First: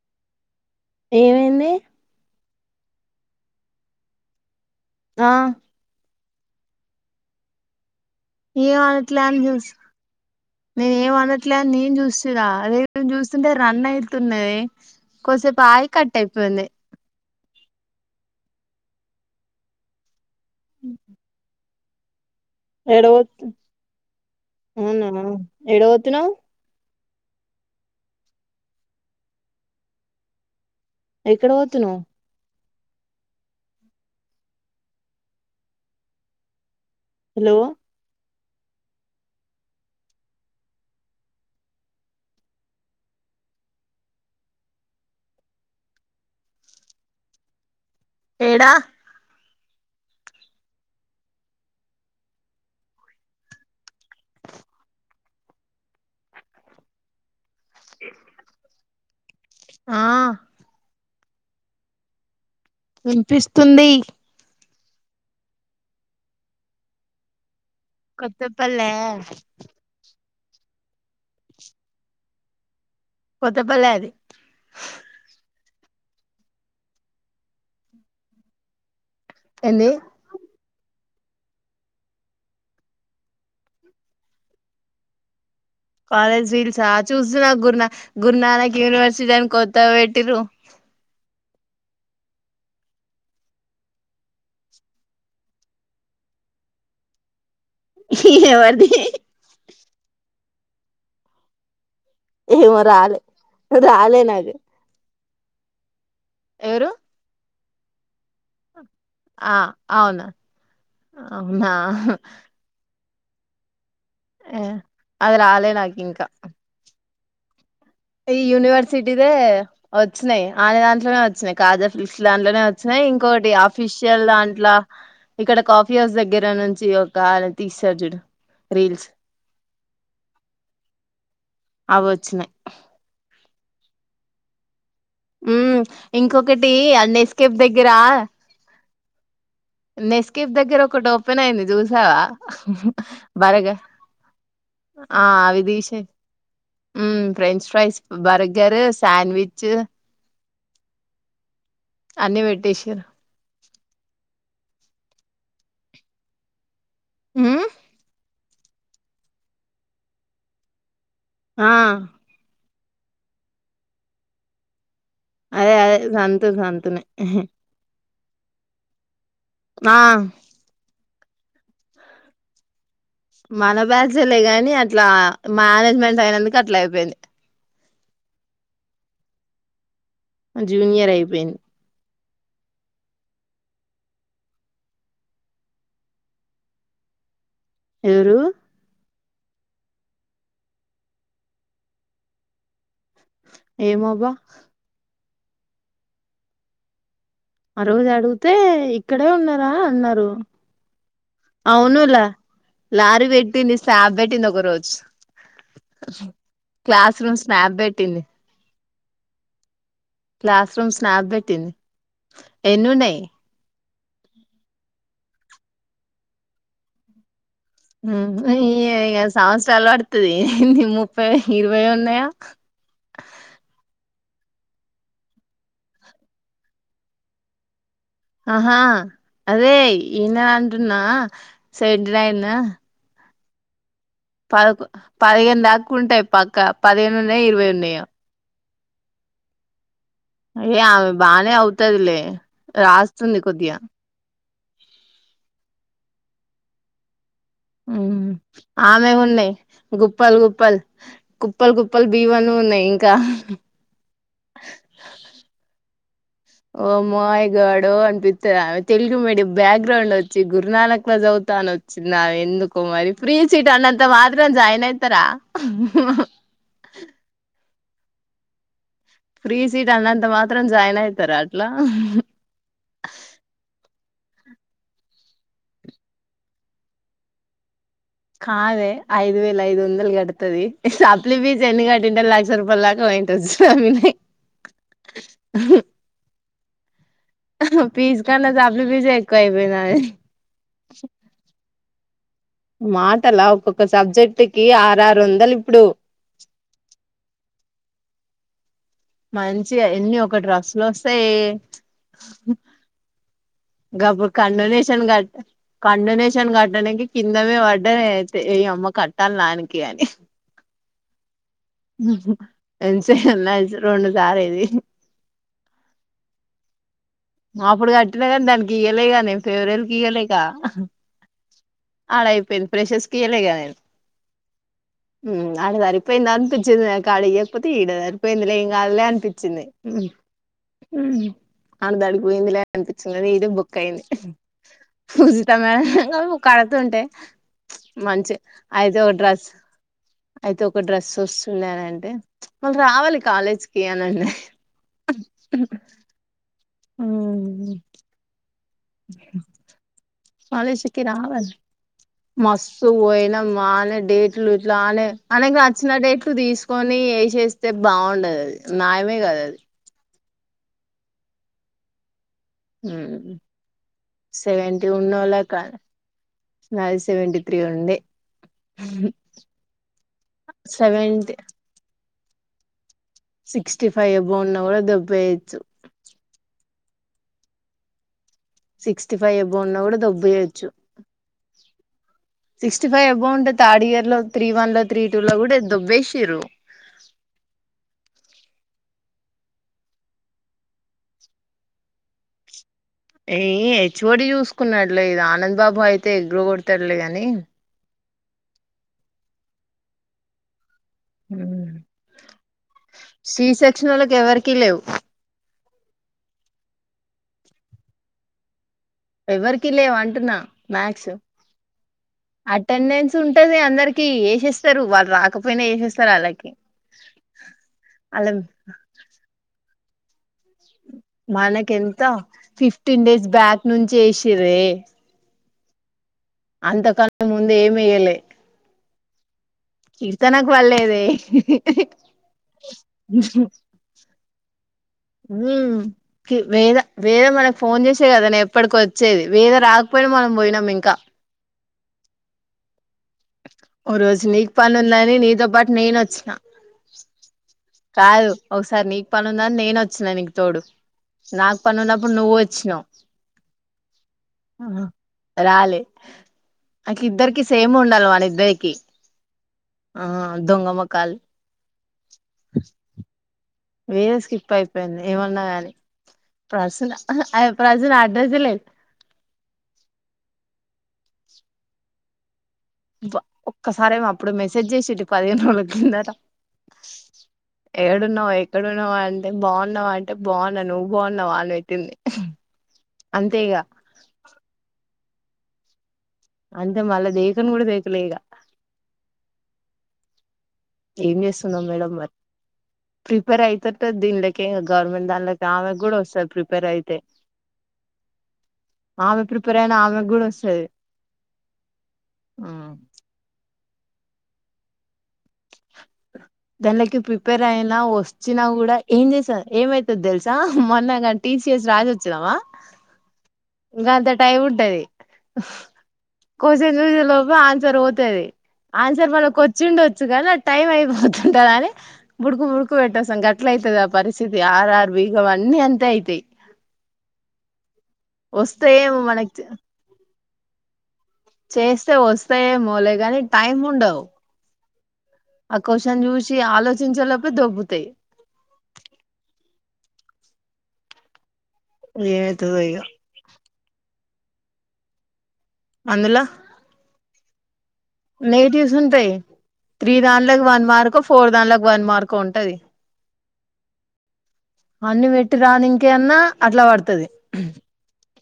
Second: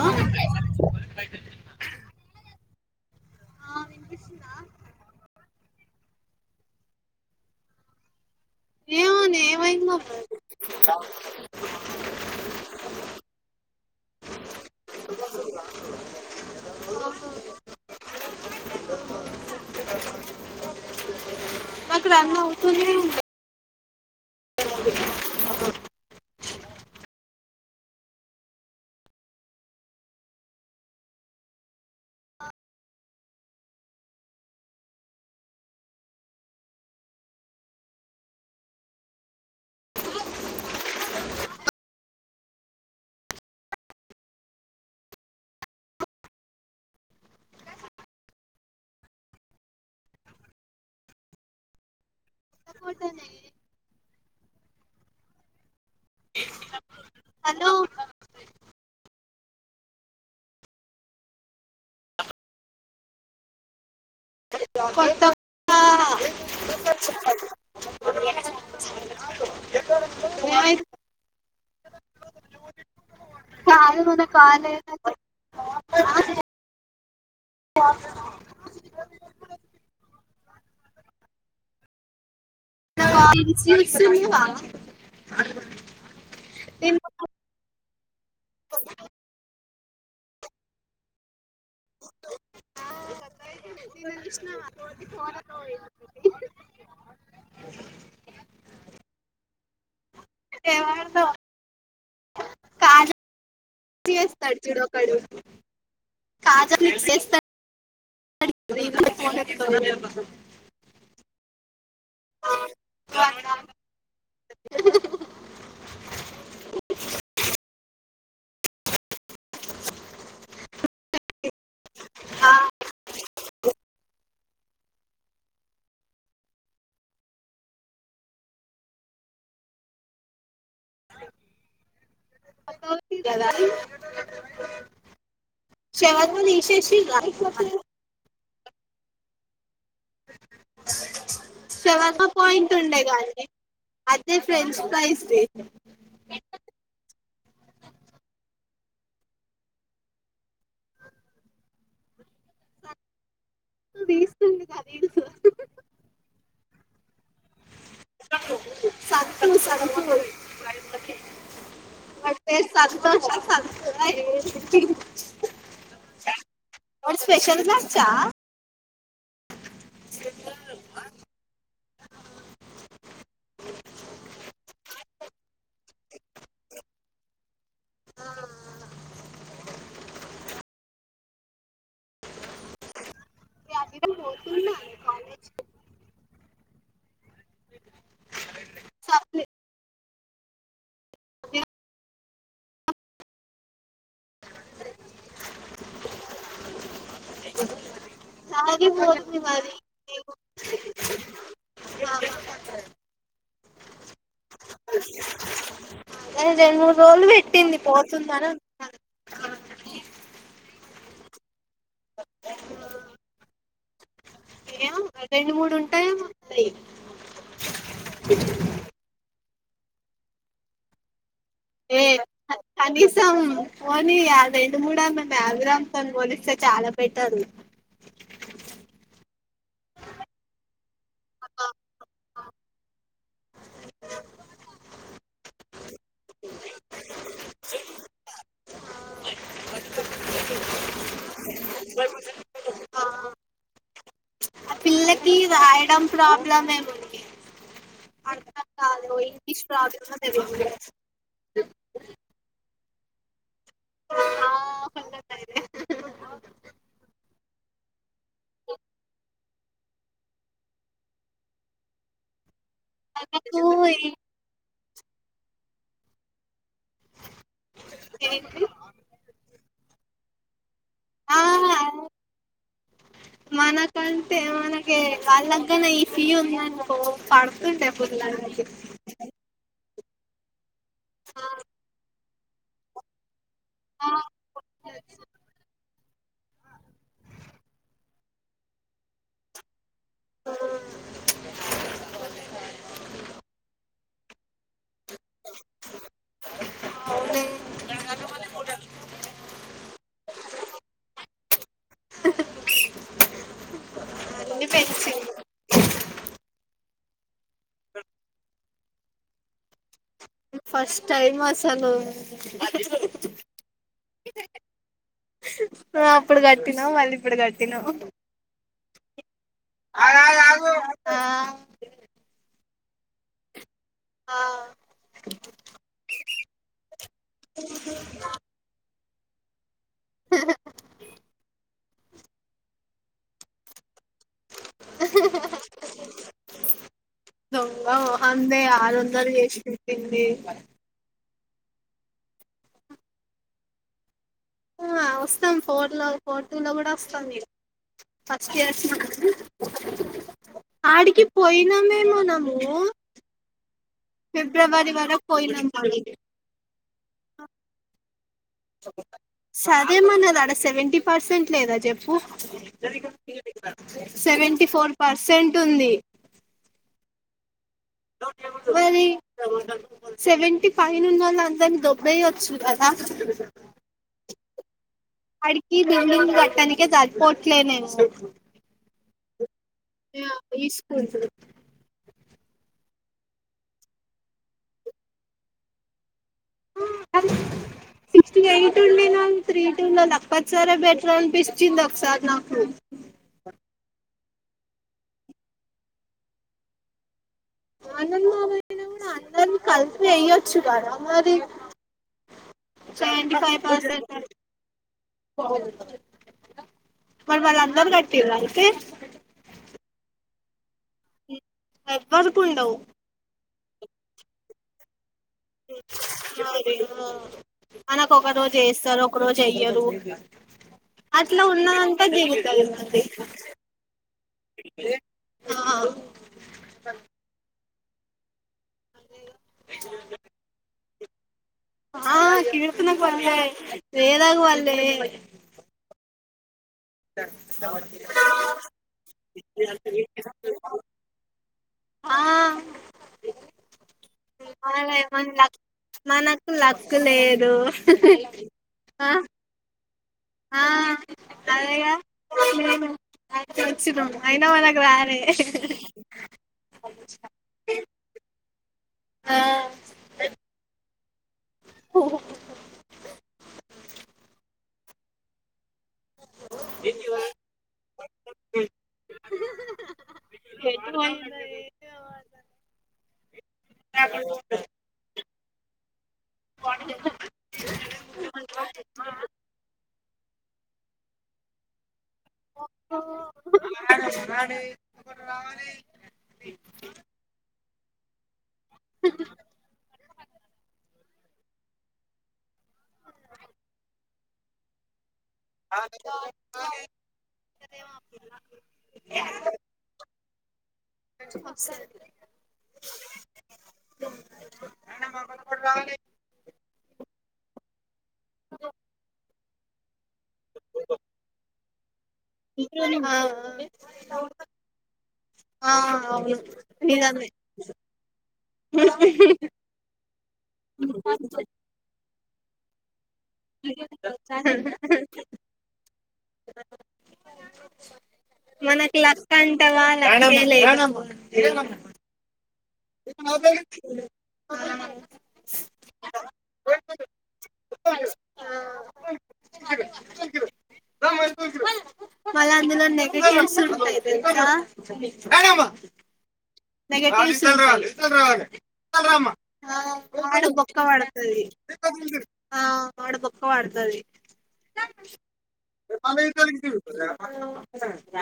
ఆ ఏమైంది ఆ వినిపిస్తుందా ఆ ఏం అనట్లే ఏమోనే జుస్ ఏమైందో మరి నేను ఏం అనట్లే అని నేను చూస్తున్న అదే నేను చూస్తుంటే రన్ అయితున్నది. కోసేపు ఆగి కట్టు అయిపోయింది. ఉ మాకు రన్ను ఏడ వొతు ఏడవోతున్నవు. ఎక్కడ పోతున్నవు. హలో ఏడా [unintelligible] హలో ఆ వినిపిస్తుంది కొత్త కొత్త కొత్తపల్లే [unintelligible] కొత్తపల్లె కాదు అది మన కాల్ [unintelligible] ఎంది రీల్స్ చూస్తున్నావా కాలేజ్ రీల్స ఆ నేను చూస్తున్నా గురునా గురునానక్ యూనివర్సిటీ అని కో త్తగా పెట్టిడ్రూ [inaudible] ఎవరీది ఎవరిదో ఏమో రాలే [unintelligible] రాలే నాకు చేస్తడు చుడు ఒకడు కాజ ఎవరు [unintelligible] ఆ అవునా అమ్మ [unintelligible] ఆ అదిరాలే నాకు ఇంకా ఈ యూనివర్సిటీదే వచ్చినాయి ఆల్ల దాంట్లోనే ఓచ్చినాయి కాజా రీల్స్ ఆ, దాంట్లోనే వచ్చినాయి ఇంకోటి అఫిషియల్ దాంట్ల ఇక్కడ కాఫీ హౌస్ దగ్గర నుంచి ఒక ఆయన తీసారు చుడు రీల్స్ అవిచ్చినయి కొత్తది ఉమ్ షాప్ ఇంకొకటి తేసేసిండ్రా నెస్కేప్ దగ్గర నెస్కేఫ్ దగ్గర ఒకటి ఓపెన్ అయింది చూసావా షవర్మ పాయింట్ ఉండే గాని బర్గర్ అదే ఫ్రెంచ్ ఫ్రైస్ ఆ ది అవి తేసి ఉం ఫ్రెంచ్ ఫ్రైస్ బర్గ గర్ సాండ్విచ్ అన్ని పెట్టేసిర్రు వేస్ట్డి కదిడు [inaudible] ఉహ్ సంతూ సంతూ ఆ సంతోష్ కీ సాదు అదే అదే సంతు సంతునే [inaudible] వాడు స్పెషల్ బ్యాచ్ ఆ ఆ మన బ్యాచ్ హే లే గాని అట్లా మేనేజ్మెంట్ అయినందుకు అట్లా అయిపోయింది ఆ జూనియర్ అయిపోయింది ఈ అఖిల పోతుండా కాలేజ్ ఎవరు సప్లి ఏమో అబ్బా ఆ రోజు అడిగితే ఇక్కడే సాగిపోతుంది ఉన్నారా మరి అన్నారు అవును లా అదే లారీ పెట్టింది స్నాప్ పెట్టింది ఒక రోజు ఏ రెండు మూడు క్లాస్ రోజులు రూమ్ స్నాప్ పెట్టింది పోతుందని అన్నారు క్లాస్ రూమ్ స్నాప్ పెట్టింది ఎన్ని ఉన్నాయి రెండు మూడు ఉంటాయి ఏమో మరి ఉం ఇగ సంవత్సరాలు పడుతుది నీ ము ఏ కనీసం పోనీ రెండు మూడు అన్న బాగ్రౌండ్స్ తోనే పోలిస్తే చాలా బెటర్ ఆహా అదే ఈయన అంటున్నా సెవెంటీ నైన్ పద పదిహేను దాకా ఉంటాయి పక్క పదిహేను ఉన్నాయ ఇరవై ఉన్నాయా అయ్యే ఆమె బానే అవుతదిలే రాస్తుంది కొద్దిగా ఆ పిల్లకి రాయడం ప్రాబ్లం మేముంది ఉం ఆమె ఉన్నాయి ప్రాబ్లమ్ గుప్పలు తెలుగు గుప్పలు కుప్పలు కుప్పలు బియవాలో ఉన్నాయి కా ఆ సంగతైతే ఓ మయి గాడో అనిపిత్త ఆమె తెలుగు మీడియమ్ బ్యాక్గ్రౌండ్ వచ్చి గురునానక్ లో చదువు న వచ్చింది ఎందుకు కొ మరి ఫ్రీ మనకు సీట్ అన్నంత మాత్ర జాయిన్ అయితారా ఏంటి ఫ్రీ సీట్ అన్నంత మాత్రం జాయిన్ అయితారా ఆ అట్లా అంటే మనకి కాళ్ళ్గనే ఈ ఫీ ఉంది అనికో పడుతుంటే [unintelligible] కాదే ఐదు వేల ఐదు వందలు కడుతుది సప్లి ఫీజ్ ఎన్ని కట్టింట ల సపలాగా [unintelligible] అయింత ఫీజు కన్నా సఫ్లి ఫీజు ఎక్కువ అయిపోయినది మాటలా ఒక్కొక్క సబ్జెక్ట్ కి ఆరు ఆరు వందలు ఇప్పుడు మంచి ఎన్ని ఒక డ్రస్లు వస్తాయి గప్పుడు అన్ని కండోనేషన్ గట్ పెంచింది కండోనేషన్ కట్టనికి కిందమే పడ్డ నేనైతే ఈ అమ్మ కట్టాలి వానికి అని ఫస్ట్ టైమ్ వస్ ఎంచ రొండు సారేది అప్పుడు గటినా మళి అప్పుడు కట్టినా గానీ దానికి ఇయలే గ నేను ఫేరెవెల్ కి ఇయ్వలేక ఆ ఆలా అయిపోయింది ఫ్రెషర్స్ కియ్యలేగ నేను మ్ ఆడ సరిపోయింది అనిపించింది నా కాడ ఇయ్వకపోతే ఈడ సరిపోయింది లే ఏం కాదులే అనిపించింది మ్ ఆళది అటుపోయింది లే అనిపిచింది ఇదే బుక్ అయింది పూజిత మేడం గారు కడుతుంటే దొంగ మంచి మొహందే ఆరు అయితే ఒక వందలు డ్రస్ చేసి పెట్టింది అయితే ఒక డ్రస్ వస్తు నేనంటే వాళ్ళు రావాలి కాలేజ్ కి అనింది మ్ఫోర్ లో ఫోర్ టు లో గూడా వస్తంది ఫస్ట్ ఇయర్స్ కాలేజీకి ఆడికి రావాలి పోయినామే మనము మస్తు పోయిన మానే డేట్లు ఫిబ్రవరి ఇట్లానే వరకు అనకి పోయినాం నచ్చిన ఆడికి డేట్లు తీసుకు కొని ఏ సేస్తే బావుండదు అది న్యాయమే కదా అది సరేమనది అడ సెవెంటీ పర్సెంట్ లేదా చెప్పు మ్ సెవెంటీ ఫోర్ ఉన్నోళ్ల పర్సెంట్ క ఉంది నాది సెవెంటీ త్రీ ఉండే మరి సెవెంటి పైన సెవెంటీ ఉన్నోళ్ళందర్ని! ! ! ! ! ! ! ! ! ! గ సిక్స్టీ ఫైవ్ ఎబో ఉన్నా కూడా దొబ్బేయచ్చు ఆడికి! ! ! ! ! ! ! ! ! ! సరిపోట్లేనేను సిక్స్టీ ఫైవ్ ఎబౌ ఉన్నా కూడా! ఈ ! ! ! స్కూల్ ! ! ! ! ! ! సిక్స్టీ ఫైవ్ ఎబౌ ఉంటే థర్డ్ ఇయర్ లో త్రీ వన్ లో త్రీ టూ లో కూడా! ! ! ! ! ! ! ! ! ! అ ఎయిట్ ఉండే నాం త్రీ టు లొ లక్ పత్సా రే బెటర్ అనిపించింది ఒకసారి నాకు ఎవడు చూసుకున్నాడులే ఇది ఆనంద్ బాబు అయితే ఎగ్ రి కొడతాడులే గాని ఆనంద బాబయినా కూడా అందరు కలిసి వెయ్యొచ్చు కదా మ్ సెవెంటి ఫైవ్ పర్సంట్ లేవు మరి వాళ్ళందరు కట్టీర్రా అయితే ఎవరికి లేవ అంటున్నా మ్యాక్స్ ఎవ్వరికి ఉండవు అటెండెన్స్ ఉంటది అందర్ ఏ సేస్తరు వాళ్ళు రాక మనకు అలా ఒక రోజు ఏస్తారు ఒక రోజు ఎయ్యరు అ అట్లా మనకెంత ఉన్నదంతా జేగుత మనది ఫిఫ్టీన్ డేస్ బ్యాక్ నుంచి వేసిర్రే ఆ అంతకన్నా ముందే ఏమీయ్యలే కీర్తనకు పల్లేదే ఆ కీర్తనకు పలే వేదాకు పల్లే ఉమ్ వేద వేద మనకు ఫోన్ చేసే కదనే ఎప్పటికో వచ్చేది వేద రాకపోయినా మనం పోయినాం ఇంకా ఆ ఓ రోజు నీకు పని మన ఉందని మన నీతో లక్ పాటు నేను వచ్చిన మనకు లక్ లేదు కాదు సర్ నీకు ఆ పనుందని నేను వచ్చిన నీకు తోడు ఆ నాకు పని అదేగా ఉన్నప్పుడు నువ్వు వచ్చినావు నేను వచ్చినం అయినా మనకు రా సరే మాకి ఇద్దరికి సేమ్ ఉండాలి మన ఇద్దరికి ఆ ఆ దొంగమోఖాలు ఓ వేరే స్కిప్ అయిపోయింది ఏమన్నా కానీ ఇపండసల అహ ఇపుడసల అడ్రసే లేదు ఎక్కువయింది ఒక్కసారే అప్పుడు మెసేజ్ చేసింది పదిహేనురోజుల కిందట ఎక్కడున్నావు ఎక్కడున్నావా అంటే బాగున్నావు అంటే బాగున్నావు నువ్వు బాగున్నావు అని పెట్టింది అంతే ఇగ అడు అంతే మళ్ళా దేకను కూడా దేకులే ఇక ఏం చేస్తున్నాం మేడం మరి ప్రిపేర్ అయితు దీనిలోకే గవర్నమెంట్ దానిలో ఆమెకి కూడా వస్తాది ప్రిపేర్ అయితే ఆమె ప్రిపేర్ అయిన ఆమె కూడా వస్తాది సర దానిలకి ప్రిపేర్ అయినా వచ్చినా కూడా ఏం చేసారు ఏమైతుది తెల్సా మొన్నగా టి సిఎస్ రా ఆ ఆ ఇంకా అంత టైం ఉంటది ఆ ఆ అవును క్వశ్చన్ చూసి నిజమే లోప ఆన్సర్ పోతుది ఆన్సర్ మనకి వచ్చిండచ్చు కానీ అ టైం అయిపోతుంటా అని బుడుకు బుడుకు పెట్టొస్త గట్ల అయితదా పరిస్థితి ఆరు ఆరు బీ అన్ని అంత అయితయి [inaudible] మనకి లక్క అంటవా లేని లేదు చేస్తే వస్తాయమోలే గాని టైం ఉండవు ఆ క్యూషన్ చూసి ఆలోచించ లోపే దొబ్బుతు తాయి వాళ్ళ ఇగ అందులో నెగిటివ్స్ అందులో నెగిటివ్స్ ఉంటాయి నెగిటివ్స్ ఉంటాయి త్రీ దాంట్లకు ఆ వన్ బొక్క మార్కో ఫోర్ పడతాది దాంట్లకు వన్ మార్కో ఉంటది ఆ వాడు బొక్క పడతాది అన్ని పెట్టి రాని ఇంకే అన్నా అట్లా పడుతుది తిరుగు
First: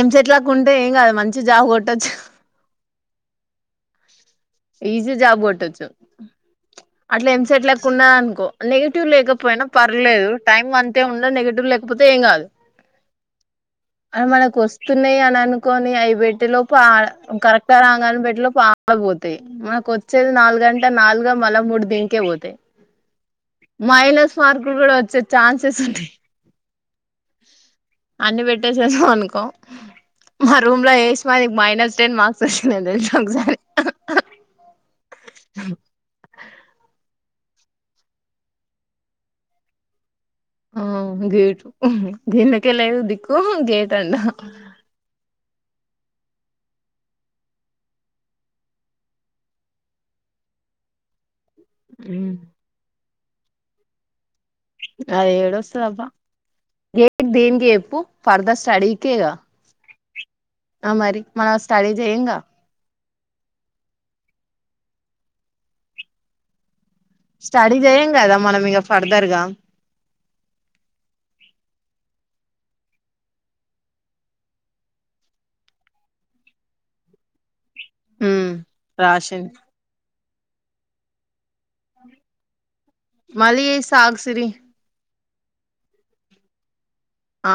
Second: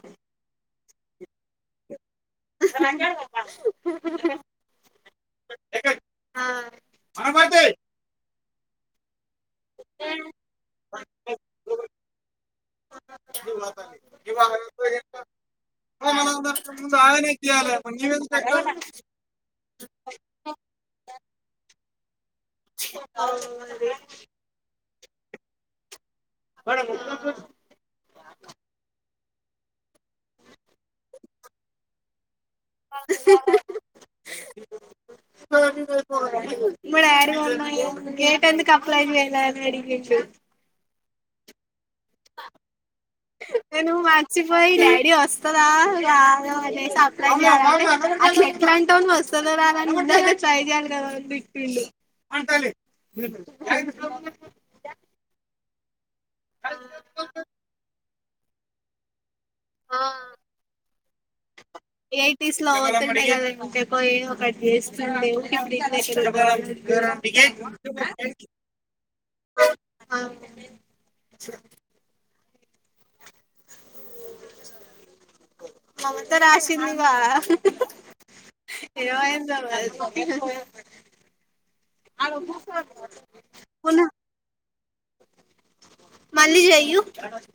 ఎంసెట్ లెక్క ఉంటే ఏం కాదు మంచి జాబ్ కొట్టచు ర ఈజీ జాబ్ కొట్టొచ్చు అట్ల మనమైతే ఎంసెట్ లెక్క ఉన్నా అనుకో నెగిటివ్ లేకపో పోయినా పర్లేదు టైం అంతే ఉన్నా నెగటివ్ లేకపోతే ఏం కాదు ఇవాళ మనకు వస్తున్నాయి అని అనుకోని అవి మన బెట్టటిలో ఆ ముందు ఆయనే చేయాలి కరెక్టా రాంగా అని నీవెంత పెట్టెలోపు [unintelligible] పోతాయ్ మనకి వచ్చేదే నాలుగంటే నాలుగు ఇప్పుడు దింకే పోతాయి ఆ, అది. మైనస్ మార్కులు కూడా వచ్చే ఛాన్సెస్ ఉంటాయి అన్ని పెట్టసాను అనుక్ మా రూమ్ లో ఏస్ మాది మైనస్ టెన్ మార్స్ మార్క్స్ వచ్చినాయి తెలుసా ఒకసారే మా డాడీ మొన్న గేట్ ఎందుకు అప్లై చెయ్లా అని అడిగిండు ఆ గేటు దిన్లకే లేదు దిక్కు నేను గేట్ అంట మర్చిపోయి డాడీ వస్ వస్తదా రాదో అనేసి అప్లై చెయ్లా అట్ల ఎట్లంటావ్ నువు అస్సలు వస్తదా రాదా అని ట్రై చేయాలి కదా అని తిట్టిండు అది ఏదోస్థదబ్బా గేట్ దేనికి చూపు ఫర్దర్ స్టడీకెగా ఆ ఆ మరి మనం స్టడీ చెయ్యంగా ఎయిటీస్ లో అవుతుండే ఏదో ఒకటి చేస్తుంది [inaudible] స్టడీ చేయం కదా మనం ఇక ఫర్దర్గా ఆ మమత రాసిందిగా ఏం రాసింది అయిందో మరి ఆడ కాకున్నారూ సర్ మళ్ళీ వాళ్ళు సాగు సిరి మళ్ళీ జెయు ఆ